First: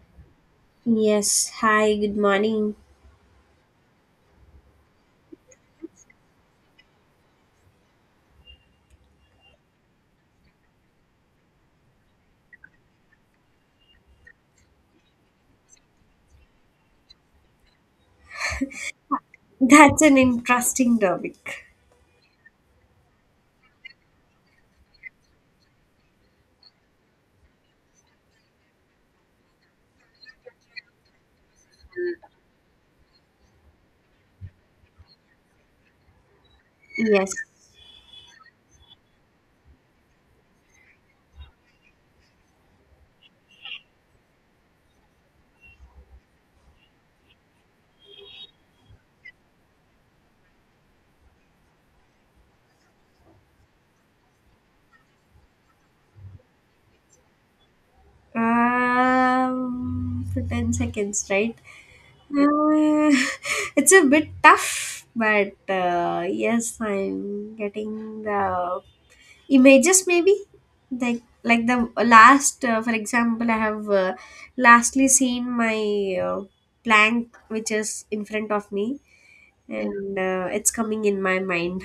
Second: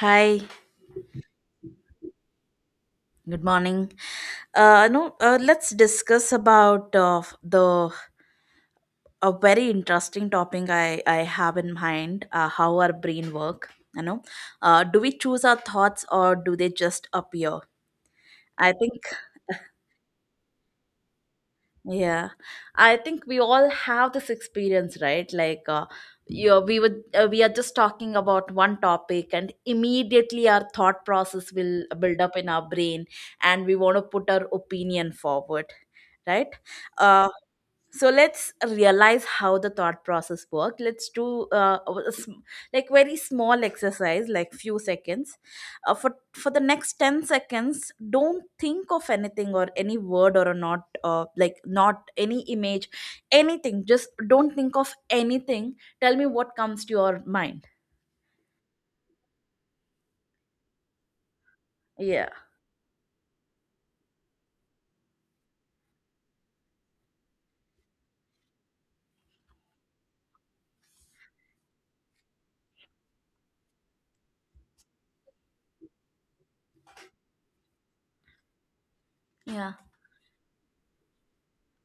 Hi, Yes, hi, good morning. good morning. No, let's discuss about the a very interesting topic I have in mind, how our brain work. You know, do we choose our thoughts or do they just appear? I think, That's an interesting topic. yeah, I think we all have this experience, right? Like, you we would we are just talking about one topic, and immediately our thought process will build up in our brain, and we want to put our opinion forward, right? uh, Yes. so let's realize how the thought process worked. Let's do a sm- like very small exercise like few seconds. For the next 10 seconds don't think of anything or any word or a not like not any image, anything. Just don't think of anything. Tell me what comes to your mind. For 10 seconds, right? Yeah, Uh, it's a bit tough, but yes, I'm getting the images maybe. Like the last, for example, I have lastly seen my plank which is in front of me, yeah. and it's coming in my mind.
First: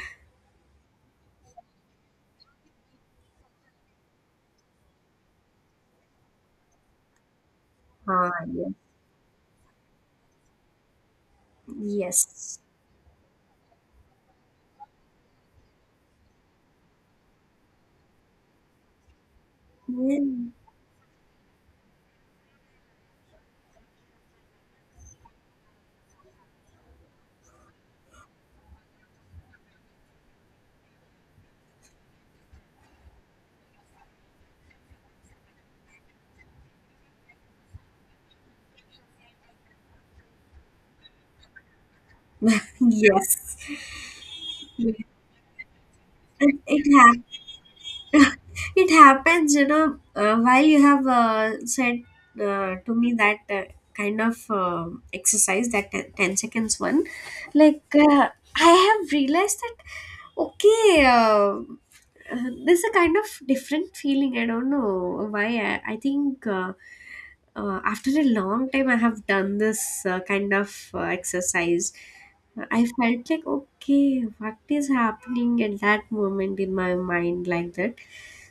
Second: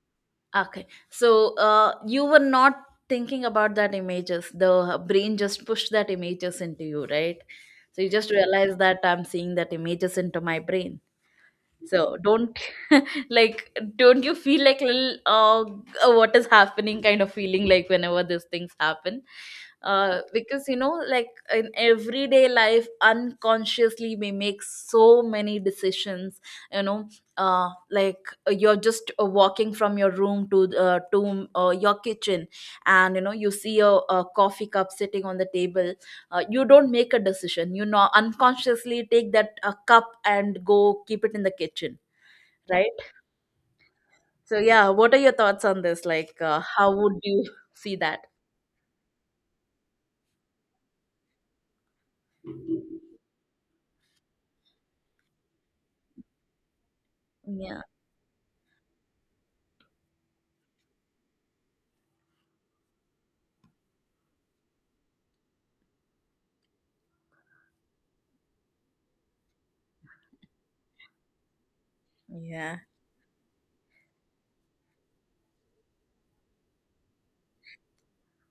Okay. So you were not thinking about that images. The brain just pushed that images into you, right? So you just Ah, realized that I'm seeing that images into my brain. So, Yes. Don't you feel like little, what is happening kind of feeling like whenever these things happen, Mm. because in everyday life unconsciously we make so many decisions. You know like You're just walking from your room to your kitchen, and you see a coffee cup sitting on the table. You don't make a decision, unconsciously take that cup and go keep it in the kitchen, right? Yes. So yeah, Yes. what are your thoughts on this? Like, It it how hap- would you see that? it happens, while you have said to me that kind of exercise, that 10 seconds one, Yeah, like I have realized that, okay, there's a kind of different feeling. I don't know why. I think, after a long time, I have done this kind of exercise. yeah, I felt like, okay, what is happening at that moment in my mind, like that.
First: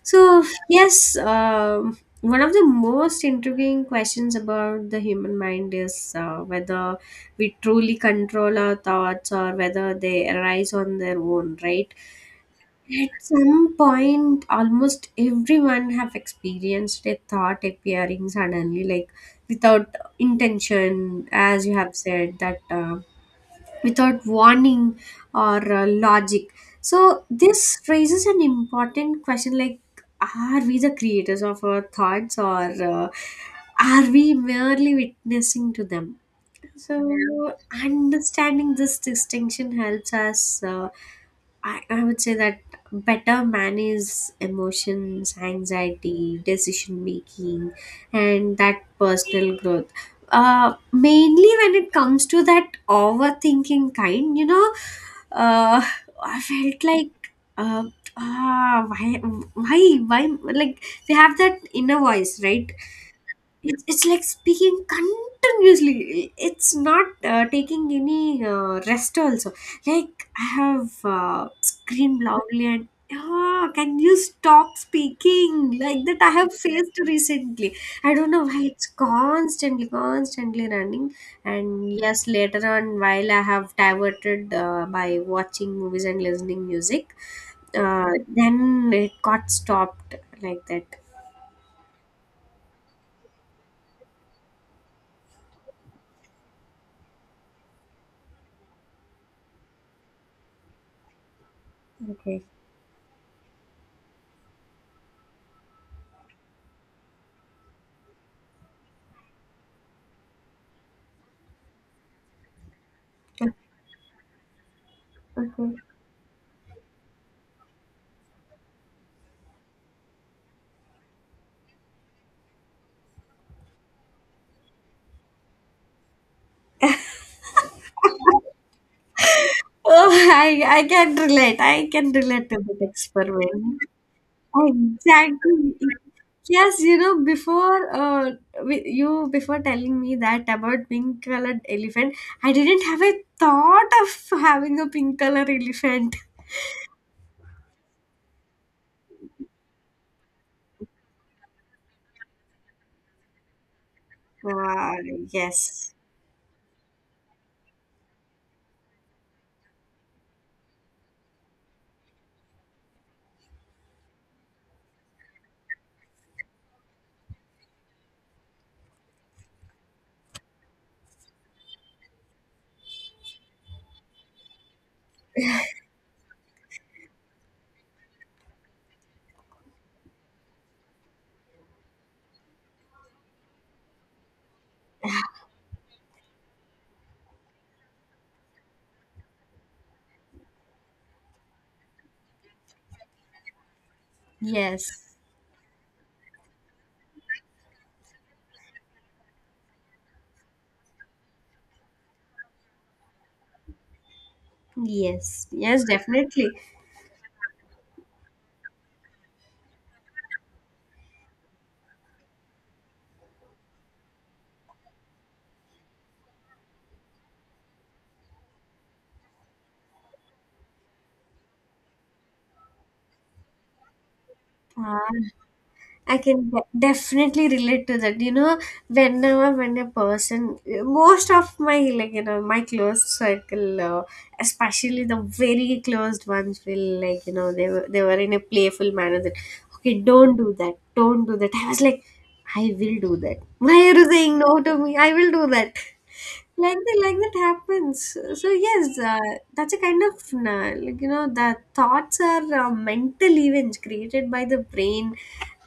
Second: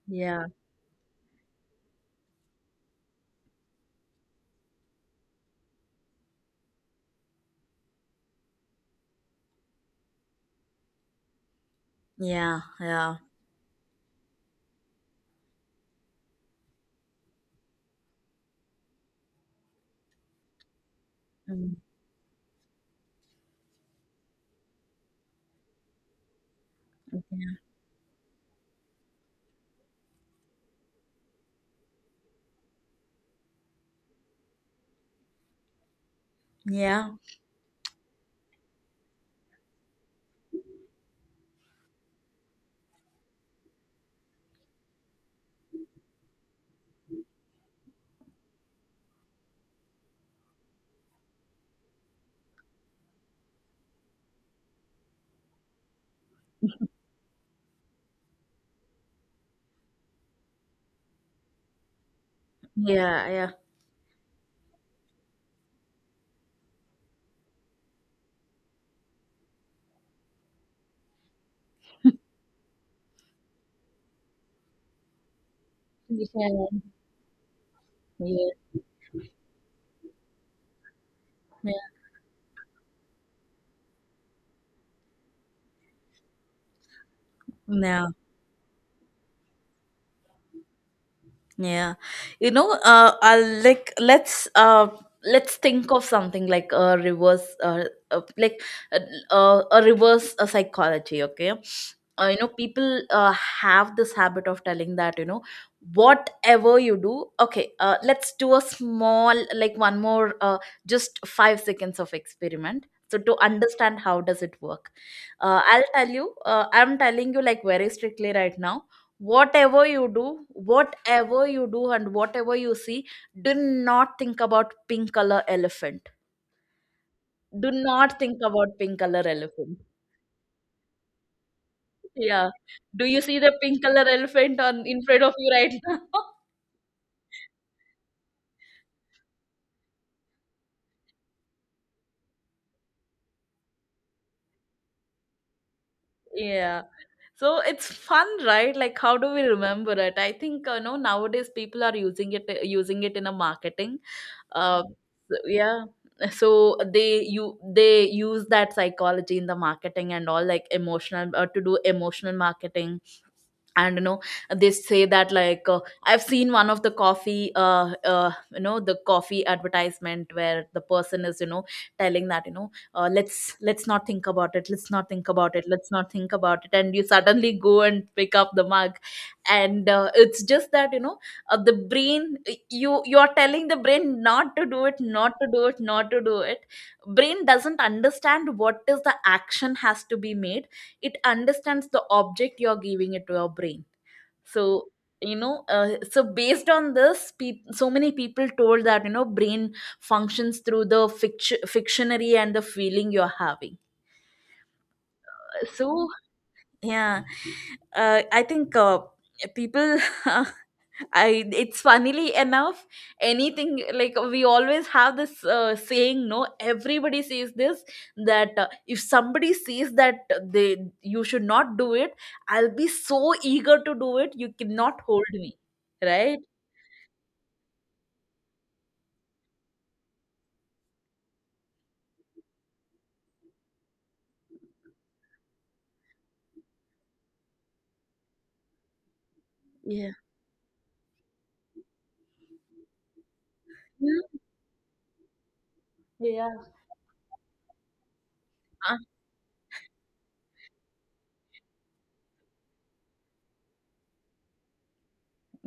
So, yeah, yes, one of the most intriguing questions about the human mind is, whether we truly control our thoughts or whether they arise on their own, right? yeah, At yeah, some point, almost everyone have experienced a thought appearing suddenly, like without intention, as you mm, have said that, without warning or, logic. So yeah, this raises an important question: like, are we the creators of our thoughts, or, are we merely witnessing to them? yeah, So understanding this distinction helps us. I would say that better manage emotions, anxiety, decision making, and that personal growth. Mainly when it comes to that overthinking kind, you know, uh, I felt like, uh, ah, why, like we have that inner voice, right? yeah, It's like speaking continuously. It's not taking any rest also. Like, I have screamed loudly and, "Ah, can you stop speaking like that?" yeah, I have yeah, faced recently, I don't know yeah. why, it's constantly running. Yeah. And yes, later on while I have diverted by watching movies and listening music, uh, No. then it got stopped, like that. Yeah, you know, I like let's think of something like a reverse, uh like uh, a reverse psychology. Okay, Okay, people have this habit of telling that, you know, whatever you do. Okay, let's do a small, like, one more, just 5 seconds of experiment, so to understand how does it work. Okay. I'll tell you, I'm telling you, like, very strictly right now, whatever you do, whatever you do, and whatever you see, do not think about pink color elephant. Do not think about pink color elephant. Oh, I can relate. I can relate Yeah, to that do you see the experiment. pink color elephant on in front of you right Exactly. now? Yes, you know, before, you before telling me that about pink colored elephant, I didn't have a thought of having a pink color elephant. yeah, so it's fun, right? Like, how do we remember it? I think, you know, nowadays people are using it, in a marketing, uh, Wow. Yeah. Yes. So they, you they use that psychology in the marketing and all, like emotional, to do emotional marketing. And you know, they say that, like, I've seen one of the coffee, you know, the coffee advertisement where the person is, you know, telling that, you know, let's not think about it, let's not think about it, let's not think about it, and you suddenly go and pick up the mug. And it's just that, you know, the brain, you are telling the brain not to do it, not to do it, not to do it. Brain doesn't understand what is the action has to be made. It understands the object you're giving it to your brain. So, Yes. you know, so based on this, peop so many people told that, you know, brain functions through the fictionary and the feeling you're having. Yes. Uh, Yes. so Definitely. yeah, I think people. I, it's funnily enough, anything, like we always have this saying. No, everybody says this that, if somebody says that, they you should not do it, I'll be so eager to do it. You Uh, cannot hold me, I right? can definitely relate to that. You know, whenever when a person, most of my, like, you know, my close circle, especially the very closed ones, will, like, you know, they were in a playful manner that, "Okay, Yeah. don't do that, don't do that." I was like, "I will do that. Why are you saying Yeah. no to me? I will do that." Yeah. Like that, like that happens. So Uh, yes, that's a kind of, like, you know, the thoughts are mental events created by the brain.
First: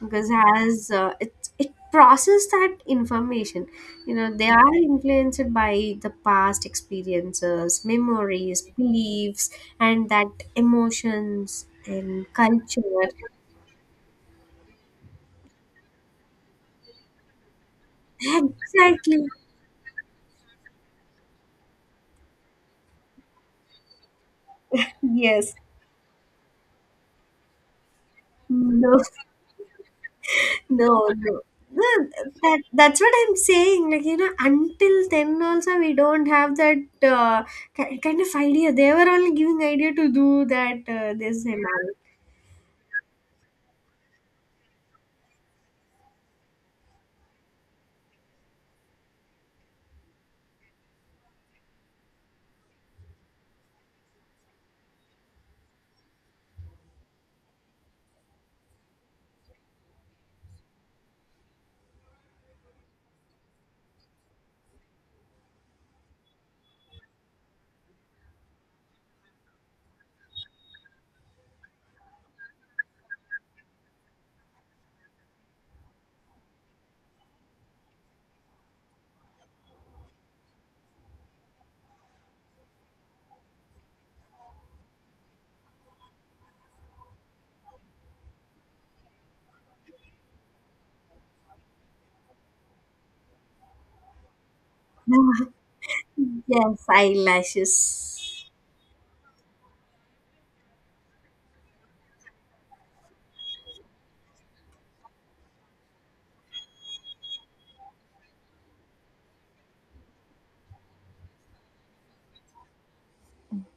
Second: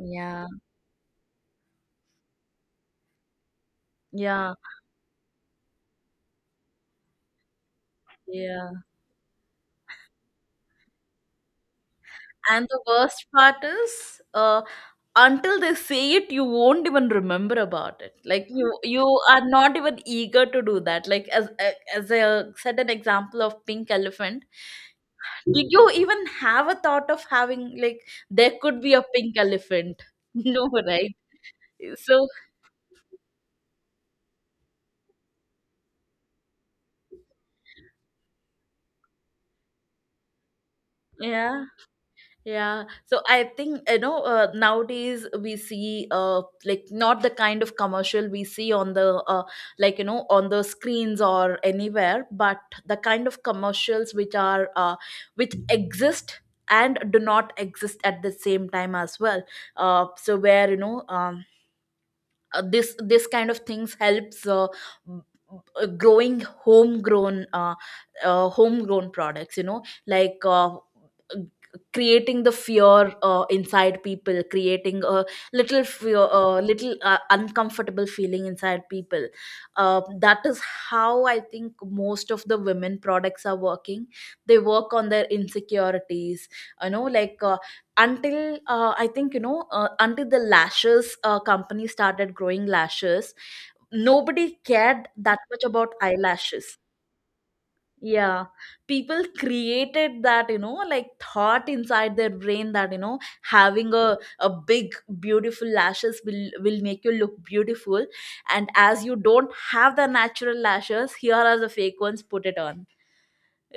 Because, as it process that information, you know, they Yeah. are influenced by the past experiences, memories, Yeah. beliefs, and that emotions and And the culture. worst part is, until they say it, you won't even remember about it. Like, you Exactly. are not even eager to do that. Like, as I said, an example of pink elephant. Yes. Did you even have a thought of having like there could be No. a pink elephant? No, No, right? no. No. So That's what I'm saying. Like, you know, until then also we don't have that uh, kind of idea. They were only giving idea to do that, this and yeah. Yeah, so I think, you know, nowadays we see like not the kind of commercial we see on the, like, you know, on the screens or anywhere, but the kind of commercials which are, which exist and do not exist at the same time as well. So where, you know, this kind of things helps, b- growing homegrown, homegrown products, you know, like, g- creating the fear, inside people, creating a little fear, a little, uncomfortable feeling inside people. That is how I think most of the women products are working. They work on their insecurities, you know, like, until I think, you know, until the lashes company started growing lashes, nobody cared that all. much about eyelashes. Yes, eyelashes. Yeah, people created that, you know, like, thought inside their brain that, you know, having a big beautiful lashes will make you look beautiful, and as you don't have the natural lashes, here are the fake ones, put it on,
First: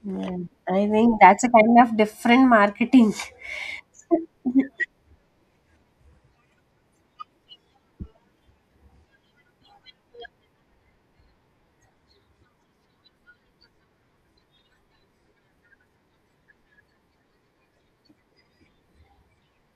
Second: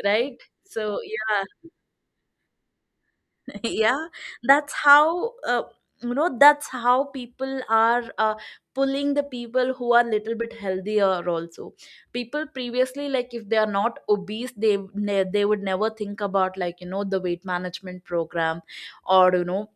Yeah, right? I So think that's a yeah. kind of different marketing. yeah, that's how, you know, that's how people are, pulling the people who are little bit healthier also. People previously, like, if they are not obese, they they would never think about, like, you know, the weight management program, or, you know,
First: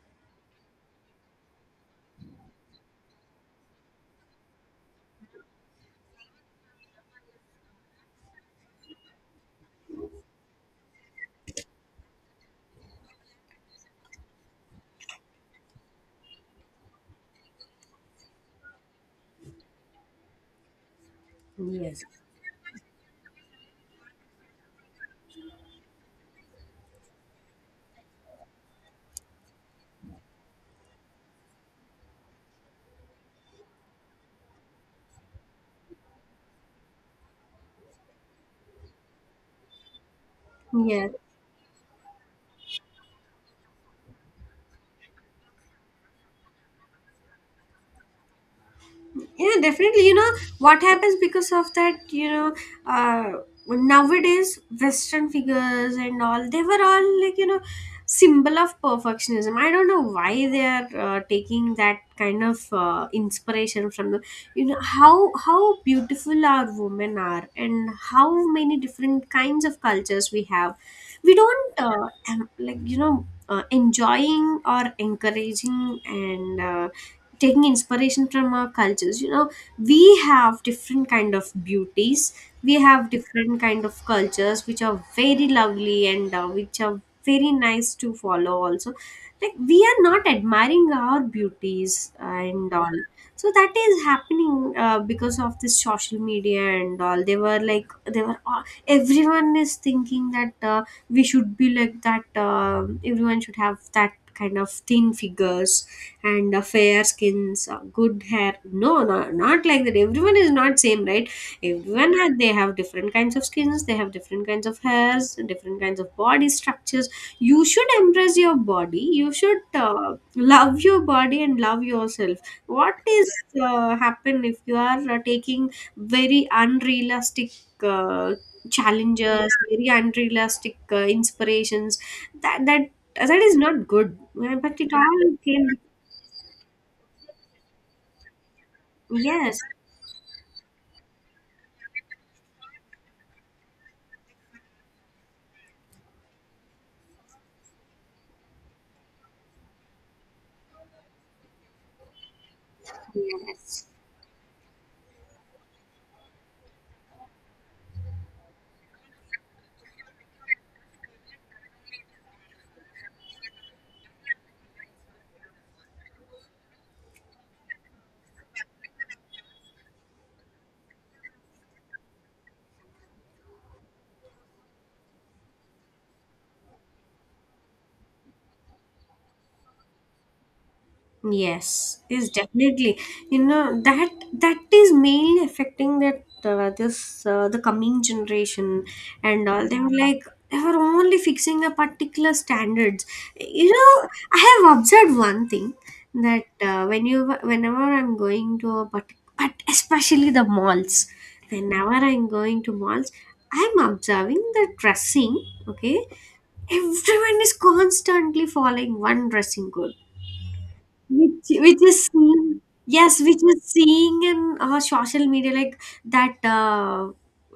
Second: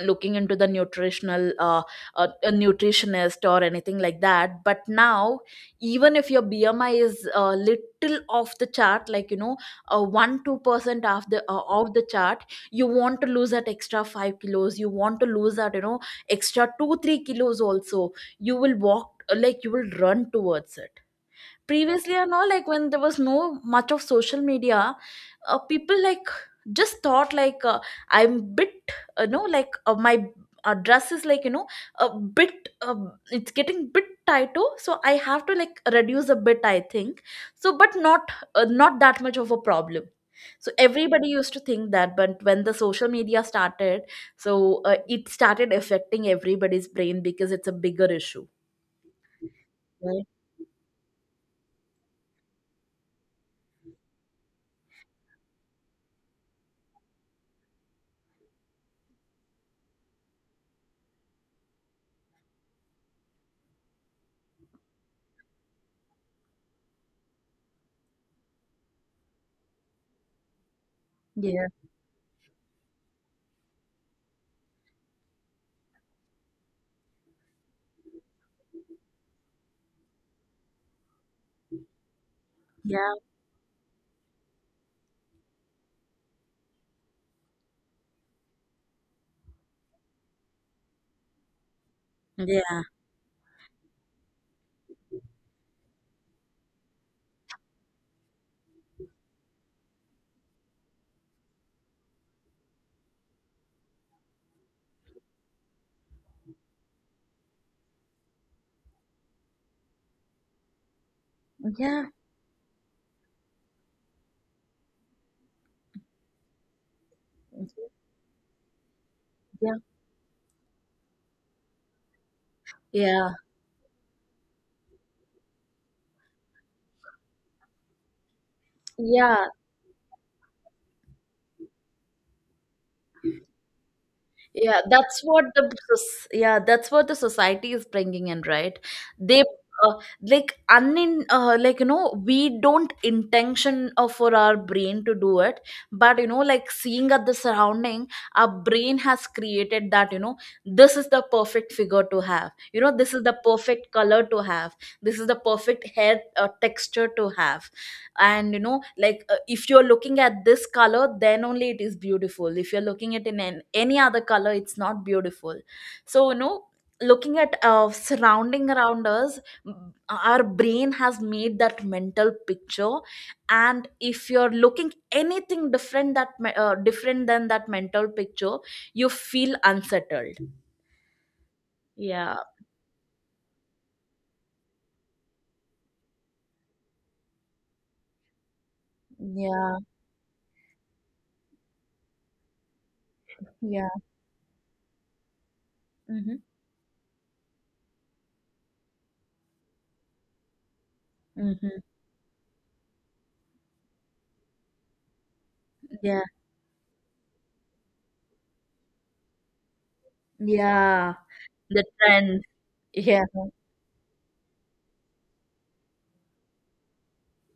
looking into the nutritional, a nutritionist or anything like that, but now even if your BMI is a little off the chart, like, you know, 1 2% of the, off the chart, you want to lose that extra 5 kilos, you want to lose that, you know, extra 2 3 kilos also, you will walk, like, you will run towards it. Yes. Previously and all, like, when there was no much of social media, people, like, just thought like, I'm bit, you know, like, my, dress is, like, you know, a bit, it's getting bit tighter, so I have to like reduce a bit, I think. So but not, not that much of a problem, so Yes. Yes. everybody used to think that. But when the social media started, so, it started affecting everybody's brain because it's a bigger issue, Yeah, definitely, you right? know, what happens because of that, you know, uh nowadays western figures and all, they were all, like, you know, symbol of perfectionism. I don't know why they are taking that kind of inspiration from them. You know how beautiful our women are and how many different kinds of cultures we have. We Yeah, don't, like, you know, enjoying or encouraging, and, taking inspiration from our cultures, you know. We have different kind of beauties. We have yeah, different kind of cultures which are very lovely and, which are very nice to follow also. Like, we are not admiring our beauties and yeah, all. So that is happening, because of this social media and all. They were like, they were all, everyone is thinking that, we should be like that. Everyone should have that kind of thin figures and, fair skins, good hair. No, no, not like that. Everyone is not same, right? yeah, Everyone has, they have different kinds of skins, they have different kinds of hairs, different kinds of body structures. You should embrace your body. You should yeah, love your body and love yourself. What yeah, is happen if you are taking very unrealistic uh, yeah, challenges, very unrealistic inspirations. That that that is not good. But yeah, it that's all what came. the soc- yeah, that's what the society is bringing in, right? They, Yes, uh, like unin like, you know, we don't intention, for our brain to do it, but, you know, like, seeing at the surrounding, our brain has created that, you know, this is the perfect figure to have, you know, this is the yes, perfect color to have, this is the perfect hair, texture to have. And you know, like, if you're looking at this color, then only it is beautiful. If you're looking at in any other color, it's not beautiful. So you know, looking at, surrounding around us, our brain has made that mental picture, and if you're looking anything different that, different than that mental picture, you feel unsettled. yes. Is Yeah, definitely, you know, that is mainly affecting that, this, the coming generation and all. They yeah, were like they were only fixing a particular standards. You yeah, know, I have observed one thing mm-hmm. that, whenever I'm going to a but especially the malls, Mm-hmm. whenever I'm going to malls, I'm observing the dressing. Okay, Yeah, everyone is constantly following one dressing code yeah, which which the is trend, seen, yes, yeah, which is seeing in, social media, like that, uh,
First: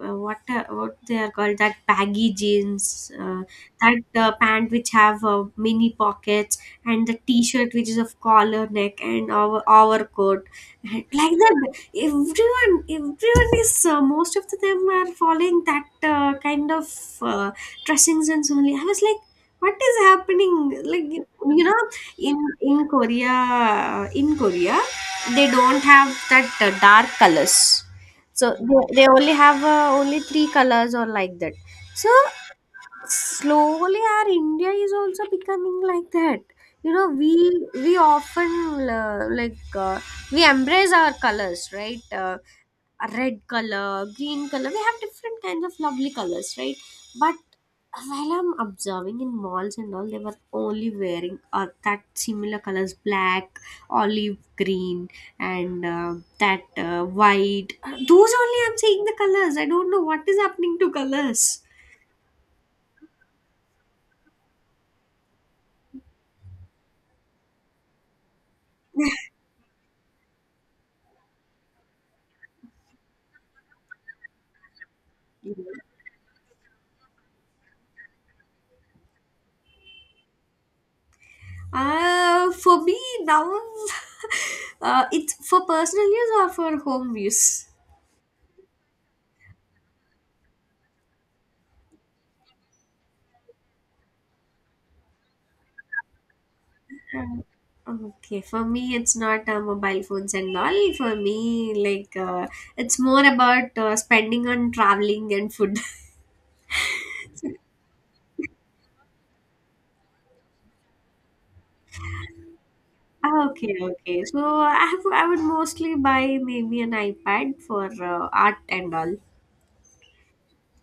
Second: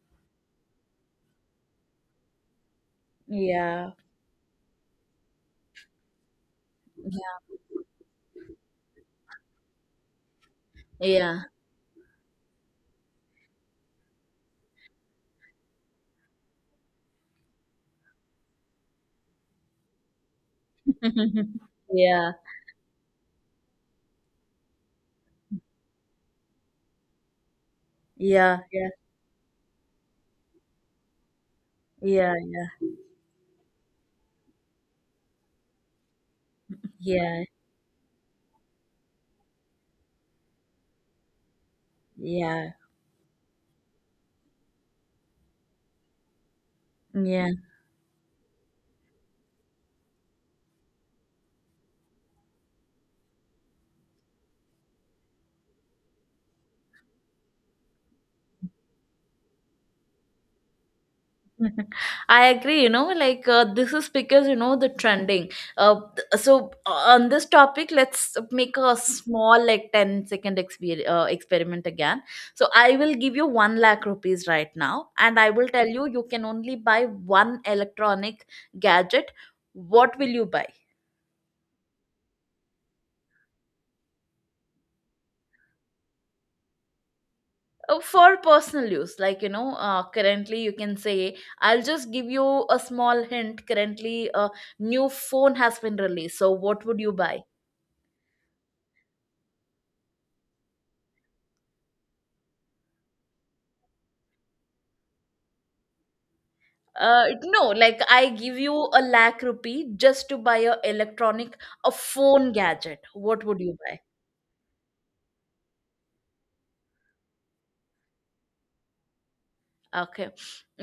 uh, what they are called, that baggy jeans, yeah. that pant which have mini pockets, and the Yeah. t-shirt which is of collar neck, and our coat. And like Yeah. that, everyone is, most of them are following that kind of uh, dressing sense only. I was like, what is happening, like, you know. Yeah. In Korea, they don't have that dark colors. So Yeah. they, Yeah. they only have only three colors or like that. So Yeah. slowly our India is also becoming like that, you know. Yeah. we Yeah. we often, like, we embrace our colors, right? Yeah. A red color, green color, we have different kinds of lovely colors, right? But Yeah. while I'm observing in malls and all, they were only wearing that similar colors: black, olive green, and that white. Those only I'm seeing the colors. I don't know what is happening to colors. I agree, you know, like, this is because, you know, the trending. On this topic, let's make a small, like, 10 second experiment again. So I will give you 1 lakh rupees right now, and I will tell you, you can only buy one electronic gadget. What will you buy? For me now, it's for personal use or for home use? For personal use, like, you know, currently, you can say, I'll just give you a small hint. Currently a new phone has been released, so what would you buy? Uh, Okay, for me it's not mobile phones and all. For me, like, it's more about spending on traveling and food. uh, no, like, I give you a lakh rupee just to buy a electronic, a phone gadget. What Ah, would okay, you buy? okay. So I have, I would mostly buy maybe an iPad for art and all. Okay.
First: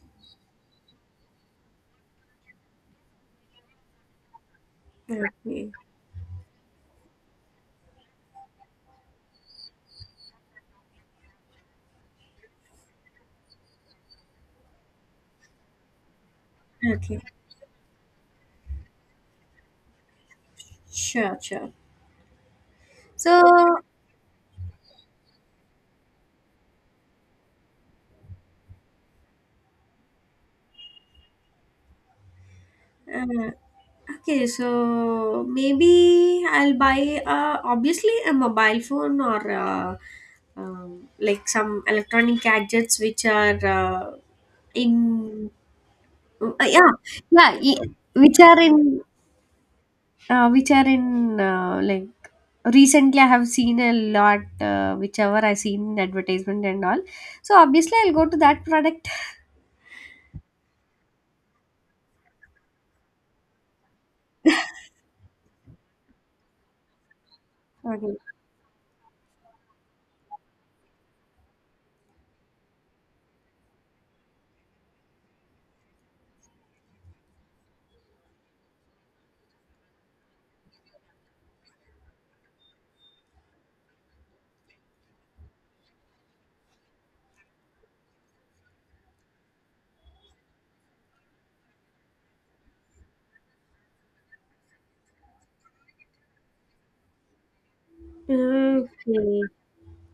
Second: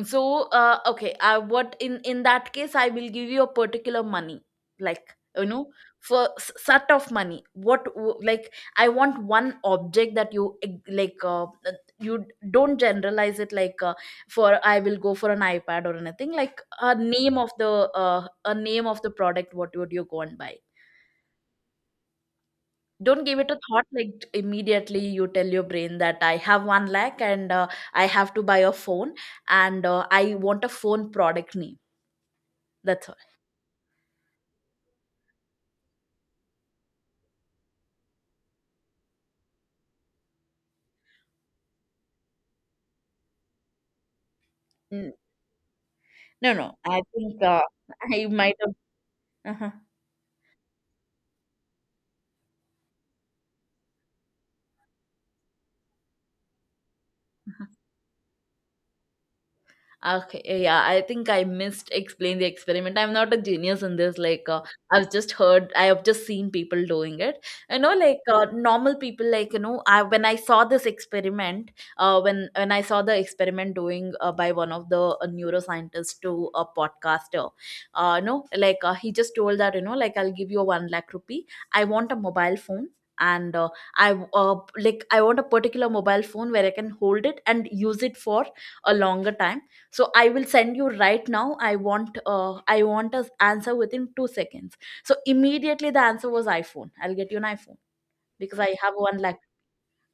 So, okay. What in that case, I will give you a particular money, like, you know, Okay. for sort of money. Like, I want one object that you like. You don't generalize it like, for I will go for an iPad or anything. Like a Okay, name of the, a name of the product. What would you go and buy? sure, sure. Don't give So, it a thought, like, immediately you tell your brain that I have 1 lakh, and I have to buy a phone, and I want a phone product name. That's all. uh, okay, so maybe I'll buy, obviously a mobile phone or, like, some electronic gadgets which are, N- in, No, no. yeah, I think, yeah, I which might are in, have. Like, recently I have seen a lot, whichever I seen in advertisement and all, so obviously I'll go to that product. Okay, eh, yeah, I think I missed explain the experiment. I'm not a genius in this. Like, I've just heard, I have just seen people doing it. Okay, Normal people, I when I saw this experiment, when I saw the experiment doing by one of the neuroscientists to a podcaster, no, like he just told that like I'll give you a one lakh rupee. I want a mobile phone. And I want a particular mobile phone where I can hold it and use it for a longer time. So I will send you right now. I want a answer within 2 seconds. So immediately the answer was iPhone. I'll get you an iPhone because I have 1 lakh, okay.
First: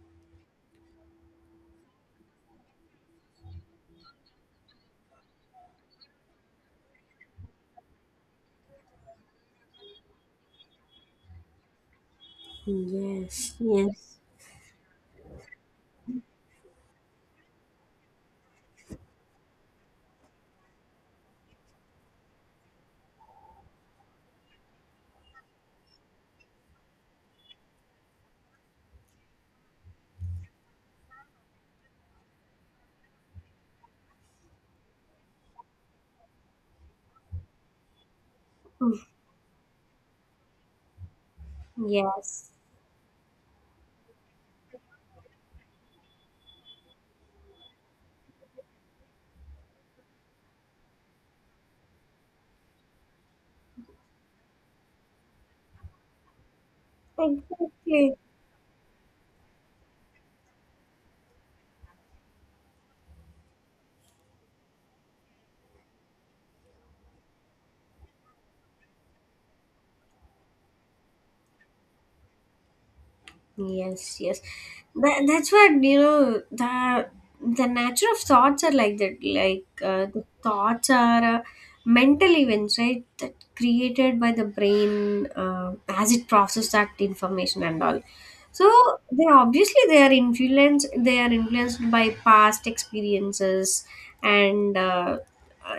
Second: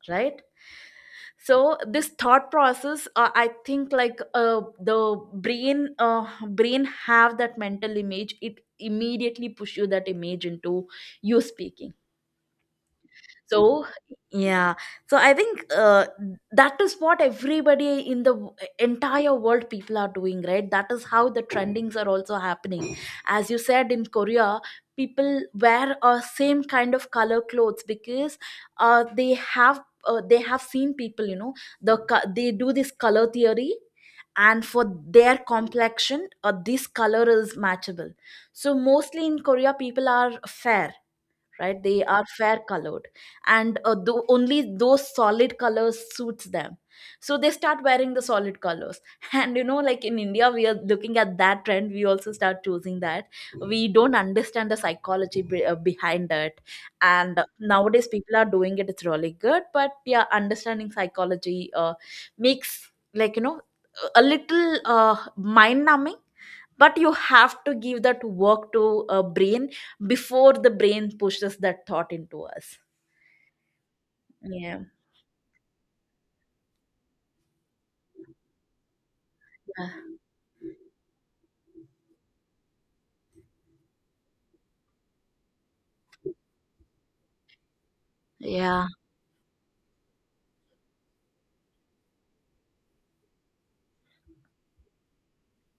right? So this thought process, I think, the brain uh, brain have that mental image. It immediately push you that image into you speaking. Yes. So, Yes. yeah, so I think that is what everybody in the entire world people are doing, right? That is how the trendings are also happening. As you said, in Korea people wear a same kind of color clothes because uh, they have they have seen people, the they do this color theory, and for their complexion this color is matchable. So Mm, mostly in Korea people are fair, right? They are yes. fair colored. And only those solid colors suits them. So they start wearing the solid colors, and you know, like in India we are looking at that trend, we also start choosing that. We don't understand the psychology behind it. And nowadays Exactly. people are doing it, it's really good, but yeah, understanding psychology makes, a little mind numbing. But you have to give that work to a brain before the brain pushes that thought into us. Yes, yes. Yeah. That's what, you know, the nature of thoughts are like that. Like, Yeah. The thoughts are, mental events, right? That created by the brain, as it processes that information and all. So Yeah. they obviously, they are influenced. They are influenced by past experiences, and, uh,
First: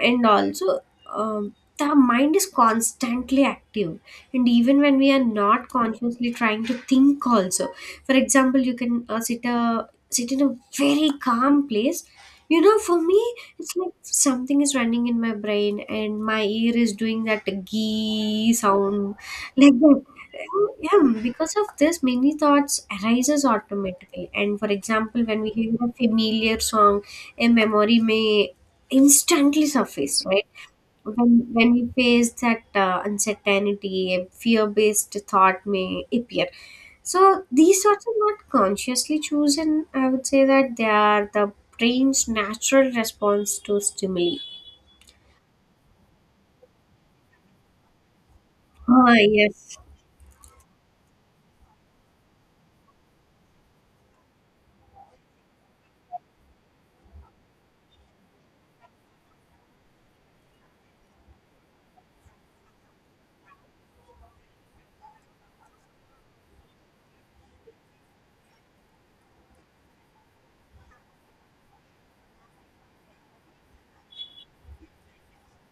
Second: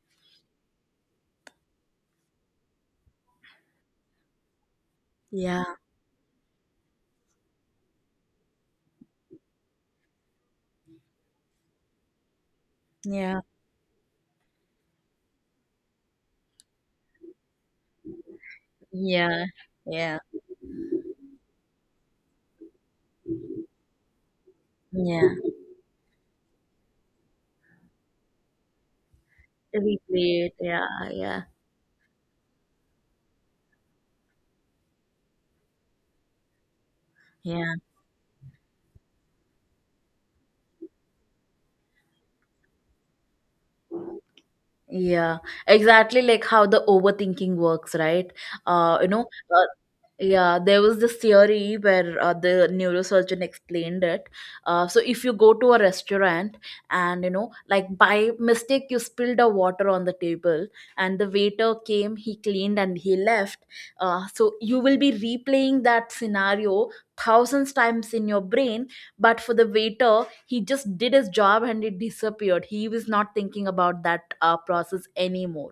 and also, the mind is constantly active. And even when we are Yeah. not consciously trying to think, also, for example, you can sit in a very calm place, you know. For me, it's like something is running in my brain and my ear is doing that gee sound, Yeah. like that. Yeah. Yeah, because of this many thoughts arises automatically. And for example, Yeah. when we hear a familiar song, a memory may instantly Really surface, right? great. Yeah. Yeah. When we face that, uncertainty, a fear based thought may appear. So Yeah. these thoughts are not consciously chosen. I would say that they are the brain's natural response to stimuli. Yeah, exactly like how the overthinking works, right? Uh, you Ah, know, uh, yes. yeah, there was this theory where the neurosurgeon explained it. So if you go to a restaurant and, like, by mistake you spilled a water on the table, and the waiter came, he cleaned and he left. So you will be replaying that scenario thousands times in your brain, but for the waiter, he just did his job and it disappeared. He was not thinking about that process anymore.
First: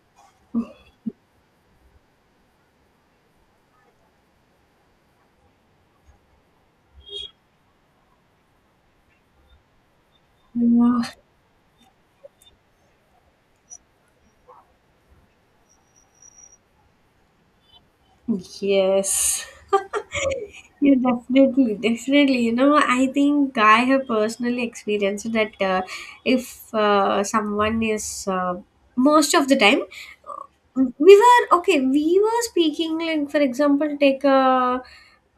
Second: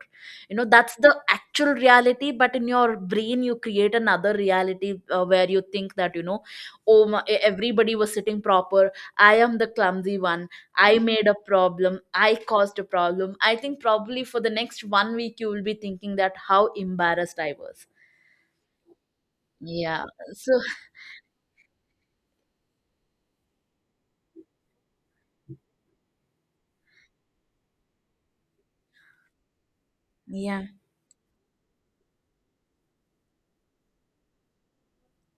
You know, that's the actual reality, but in your brain you create another reality where you think that, you know, oh my, everybody was sitting proper. I am the clumsy one. I made a problem, I caused a problem. I think probably for the next one week you will be thinking that how embarrassed I was. Ah, yes. Yeah. So Yeah, definitely, definitely. You know, I think I have personally experienced that, if, someone is, most of the time, yeah, we were okay. We were speaking like, for example, take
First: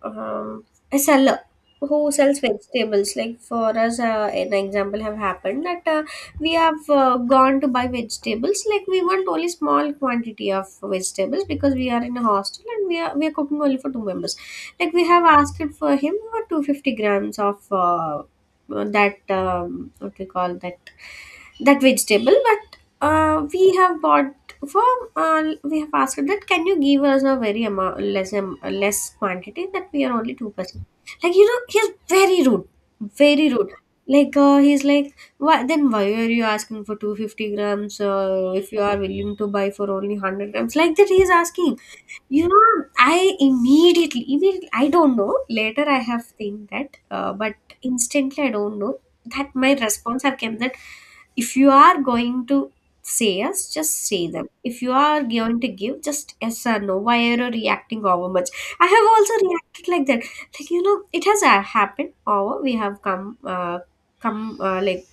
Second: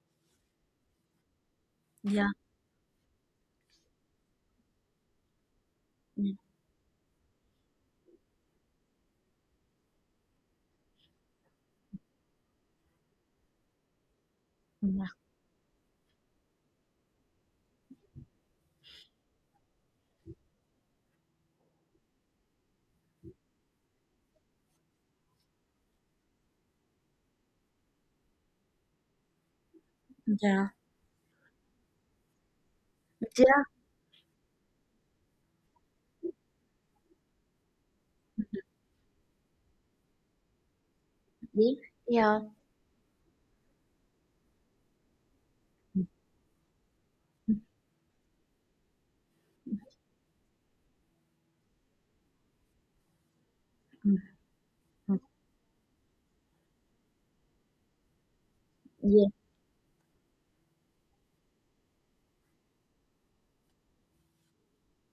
um, a seller who yeah, sells vegetables. Like for us, an example have happened that, yeah, we have gone to buy vegetables. Like, we want only small quantity of vegetables because we are in a hostel and we are cooking only for two members. Like, we yeah, have asked it for him for 250 grams of, that, what we call that vegetable. But, uh, we have bought for we have asked that, "Can you give us a very amount less, less quantity, that we are only two yeah, percent Like, you know, he's very rude, very rude. Like, he's like, "Why then why are you asking for 250 grams, if you are willing to buy for only 100 grams?" Like that, he is yeah, asking. yeah. You know, I, immediately, immediately, I don't know. Later, I have think that, but instantly, I don't know that my response have came that if you are going to say yes, just say them. If you are going to give, just yes or no. Why are you reacting over much? I have Yeah, also reacted like that. Like you know, it has happened. Over we have come, like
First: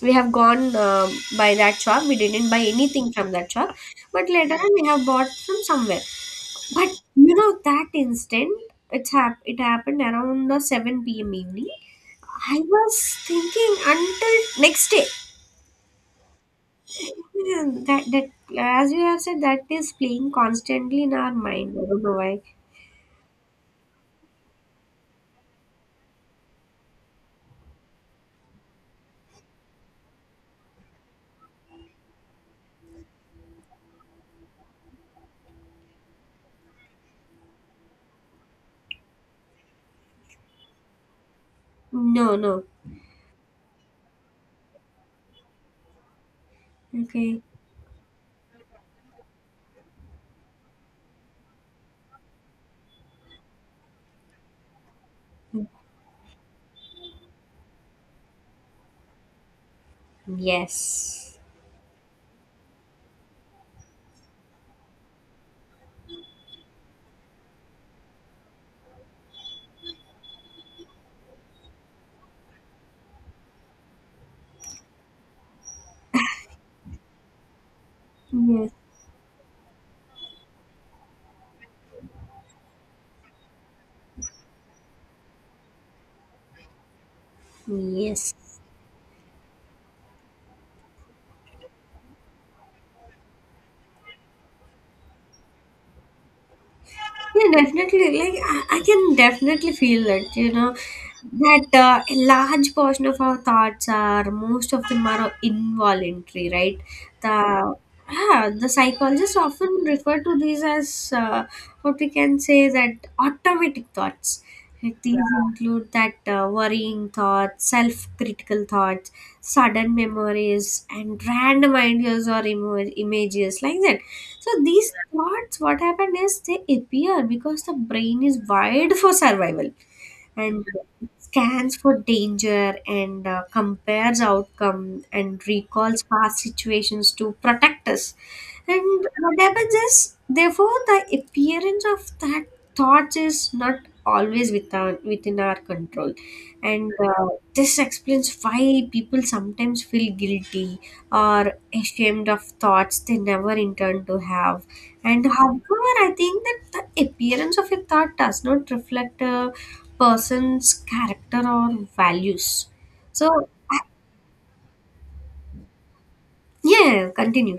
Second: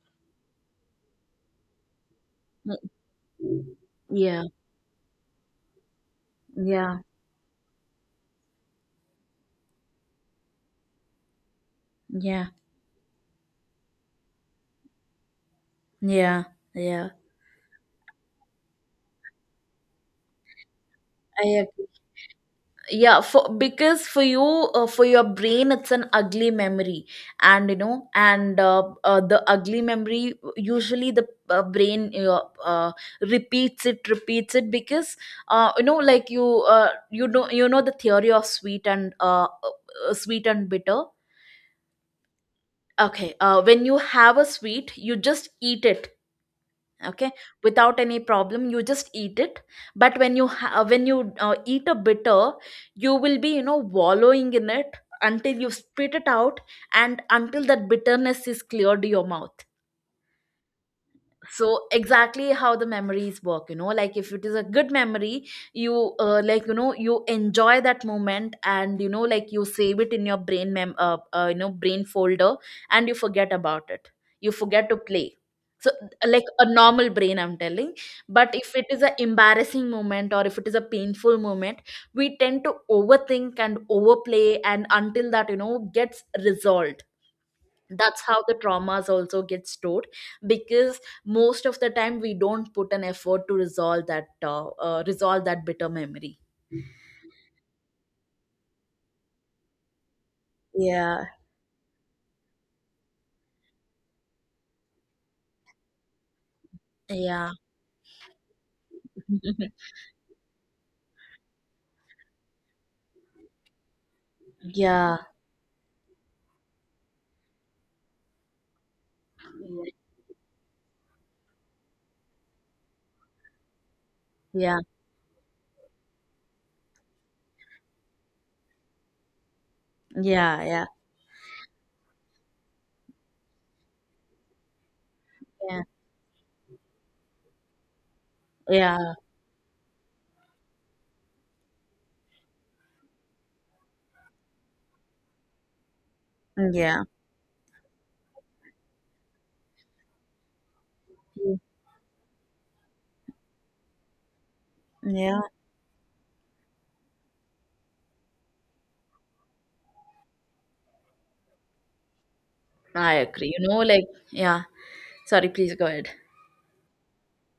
we have gone by that shop. We didn't buy uh, anything from that shop, but yeah, later on we have bought from somewhere, yeah, but you know that instant it's it happened around the 7 p.m. evening. yeah, I was thinking until next day. yeah, yeah. Hmm, that as you have said that is playing constantly in our I mind. I agree. don't know why. Yeah, for because for you, for your brain, it's an ugly memory, and you know, and the ugly memory, usually the brain repeats it because you know, you know the theory of sweet and sweet and bitter. No, no. Okay, when you have a sweet, you just eat it. Okay, Okay. without any problem you just eat it. But when you eat a bitter, you will be, you know, wallowing in it until you spit it out, and until that bitterness is cleared your mouth. Yes. So exactly how the memories work, you know, like if it is a good memory, you like, you know, you enjoy that moment, and you know, like you save it in your brain folder, and you forget about it, you forget to play. So, like a normal brain I'm telling. But Yes. if it is an embarrassing moment or if it is a painful moment, we tend to overthink and overplay, and until that, you know, gets resolved. That's Yes. how the traumas also get stored, because most of the time we don't put an effort to resolve that bitter memory. Yeah, definitely. Like I can definitely feel it. You know Yeah. that a large portion of our thoughts are most of them are involuntary, right? Yeah. The Yeah, the psychologists often refer to these as what we can say that automatic thoughts. Like these, Yeah. yeah, include that worrying thoughts, self-critical thoughts, sudden memories, and random ideas or images like that, so Yeah. these thoughts, what happened is they appear because the brain is wired for survival Yeah. and Yeah. Yeah. scans for danger and compares outcome and recalls past situations to protect us. And Yeah. what happens is, therefore, the appearance of that thoughts is not always within our control, Yeah. and Yeah. This explains why people sometimes feel guilty or ashamed of thoughts they never intend to have. And Yeah. however, I think that the appearance of a thought does not reflect a person's character or values. I So, agree, you know, like. Yeah, sorry, please go ahead. yeah, continue.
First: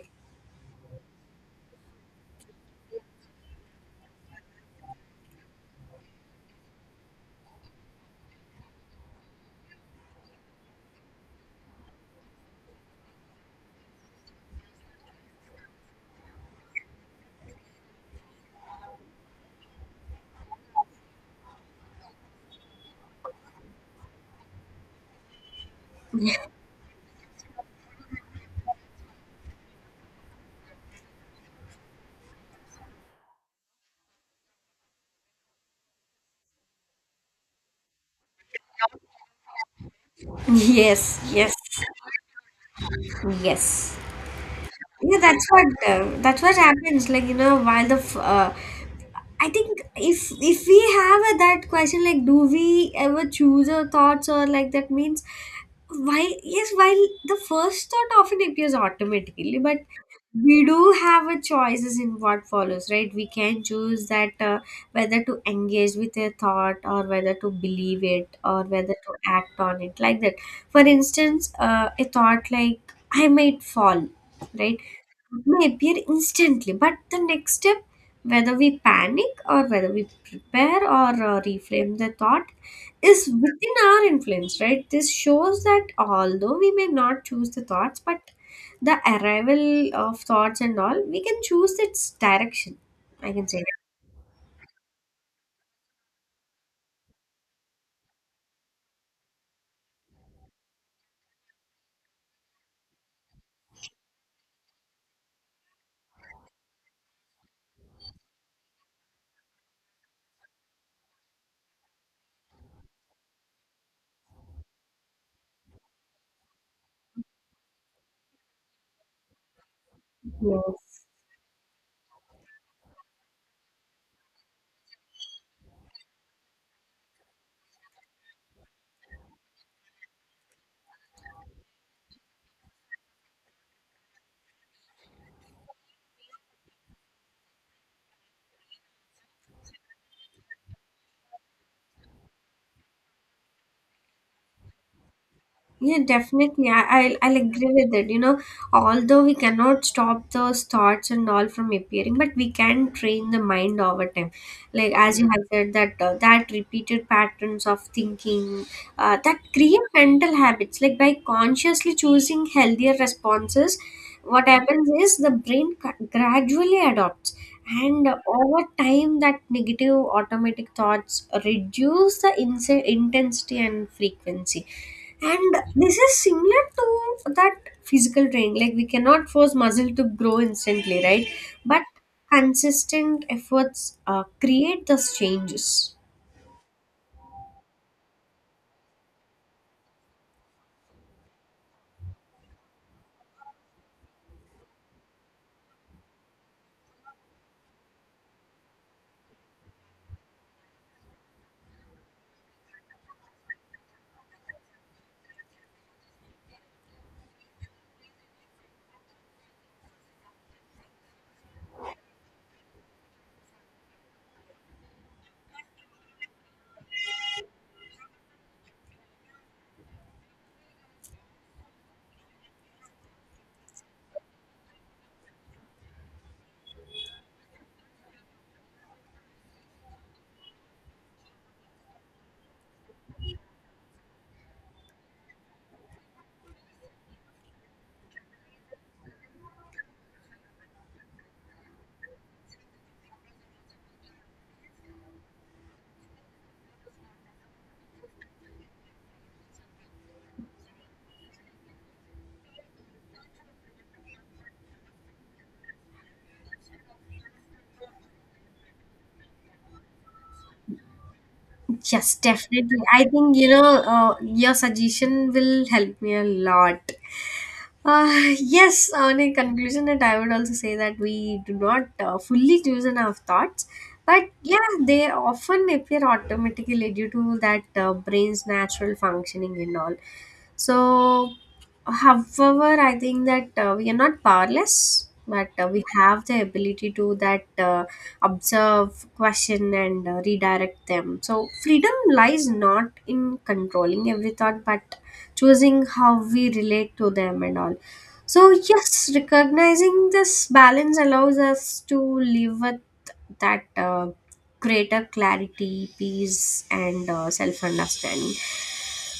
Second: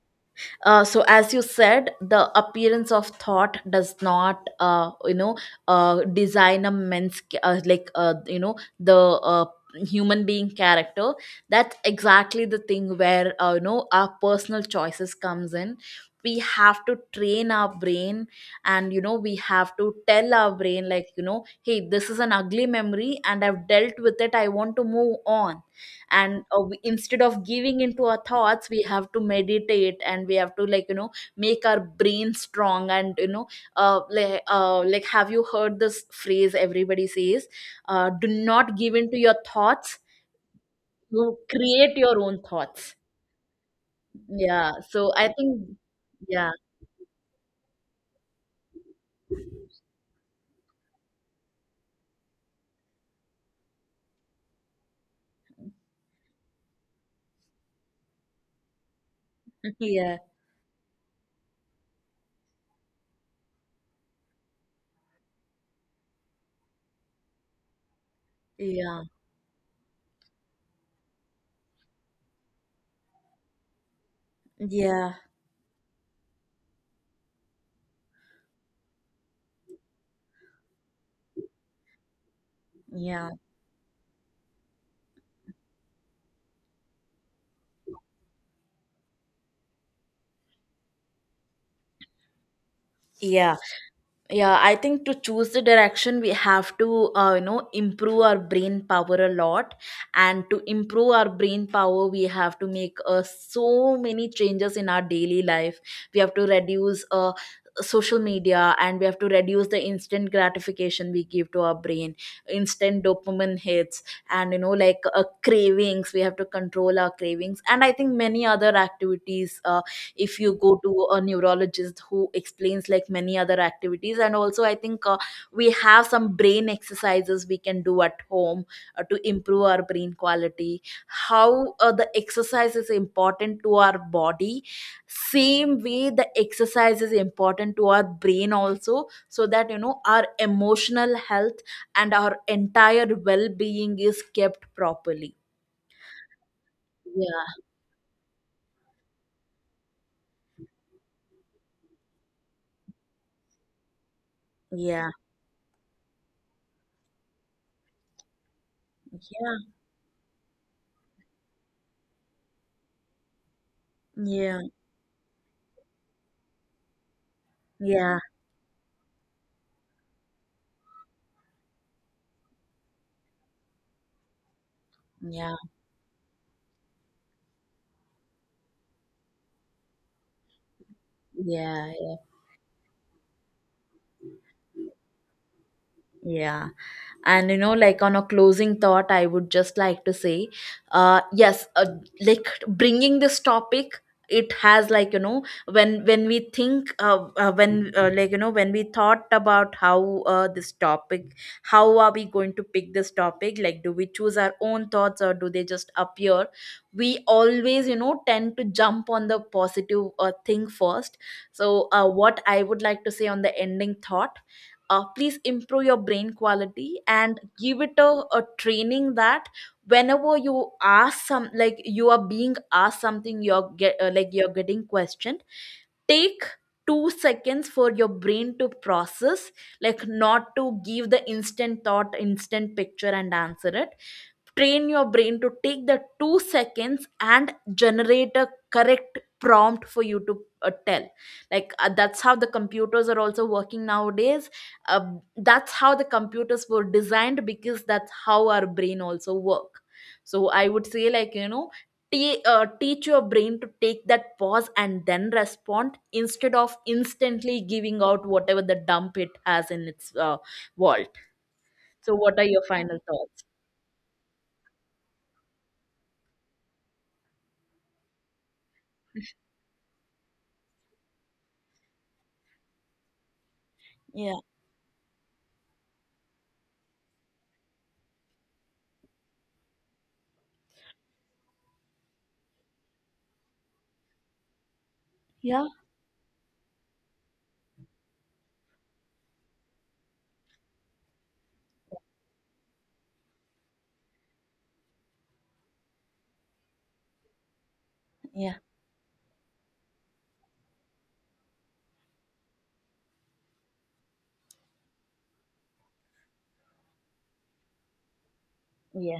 So as you said, the appearance of thought does not, design a man's like, you know, the human being character. That's exactly the thing where, you know, our personal choices comes in. We have to train our brain, and you know, we have to tell our brain, like, you know, hey, this is an ugly memory and I've dealt with it, I want to move on. And we, instead of giving into our thoughts, we have to meditate and we have to, make our brain strong, and you know, like, have you heard this phrase everybody says? Do not give into your thoughts. yes, You yes, create your own thoughts. yes. Yeah, so Yeah, I think. That's Yeah. what happens. Like you know, while the I think if we have a, that question like do we ever choose our thoughts or like that means, while yes, while the first thought often appears automatically, but Yeah. we do have a choices in what follows, right? We can choose that, whether to engage with a thought or whether to believe it or whether Yeah. to act on it like that, for instance, a thought like I might fall, right, Yeah. may appear instantly, but the next step, whether we panic or whether we prepare or reframe the thought, is Yeah. within our influence, right? This shows that although we may not choose the thoughts, but the arrival of thoughts and all, we can choose its direction. I can Yeah. say that. Yeah. I think to choose the direction we have to, you know, improve our brain power a lot. And to improve our brain power we have to make so many changes in our daily life. We have to reduce social media, and we have to reduce the instant gratification we give to our brain, instant dopamine hits. And you know, like, cravings, we have to control our cravings, and I think many other activities, if you go Yes. to a neurologist who explains, like, many other activities. And also, I think, we have some brain exercises we can do at home to improve our brain quality. How the exercise is important to our body, same way the exercise is important to our brain also, so that, you know, our emotional health and our entire well-being is kept properly. Yeah, definitely. I'll Yeah, agree with it. You know, although we cannot stop those thoughts and all from appearing, but we can train the mind over time. Like yeah, as you, mhm, have said, that that repeated patterns of thinking that yeah, create mental habits. Like by consciously choosing healthier responses, what yeah, happens is the brain gradually adopts it and yeah, over time, that negative automatic thoughts reduce the intensity and frequency. And yeah. this is similar to that physical training. Like, we cannot force muscle to grow instantly, right? But Yeah, yeah, consistent efforts create those changes. yeah. And you know, like, on a closing thought, I would just like to say, yes, like, bringing this topic, it has, like, you know, when when we thought about how this topic, how are we going to pick this topic? Like, do we choose our own thoughts or do they just appear? We always, you know, tend to jump on the positive thing first. So, what I would like to say on the ending thought, please improve your brain quality and give it a training that whenever you ask some, like, you are being asked something, you're get like, you're getting questioned, take 2 seconds for your brain to process, like, not to give the instant thought, instant picture, and answer it. Train your brain to take the 2 seconds and generate a correct prompt for you to tell, that's how the computers are also working nowadays. Um that's how the computers were designed, because that's how our brain also work. So I would say, like, you know, teach your brain to take that pause and then respond, instead of instantly giving out whatever the dump it has in its vault. So Yes, what are your definitely. final I think, thoughts? you know, your suggestion will help me a lot. Yes, on a conclusion, that I would also say that we do not fully choose in our thoughts, but Yeah. yeah, they often appear automatically due to that brain's natural functioning and all. So, however, I think that we are not powerless, but Yeah. We have the ability to that observe, question, and redirect them. So, freedom lies not in controlling every thought, but choosing how we relate to them and all. So, Yeah. yes, recognizing this balance allows us to live with that greater clarity, peace, and self understanding. Yeah,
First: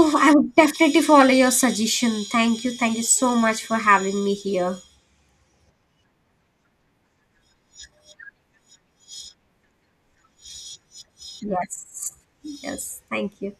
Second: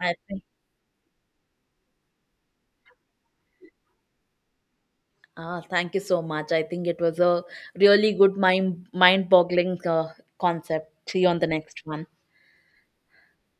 I I think. would definitely follow your suggestion. Thank you. Thank you so much for having me here. Ah, thank you so much. I think it was a really good mind boggling concept. See you on the next one. Yes. Yes. Thank you.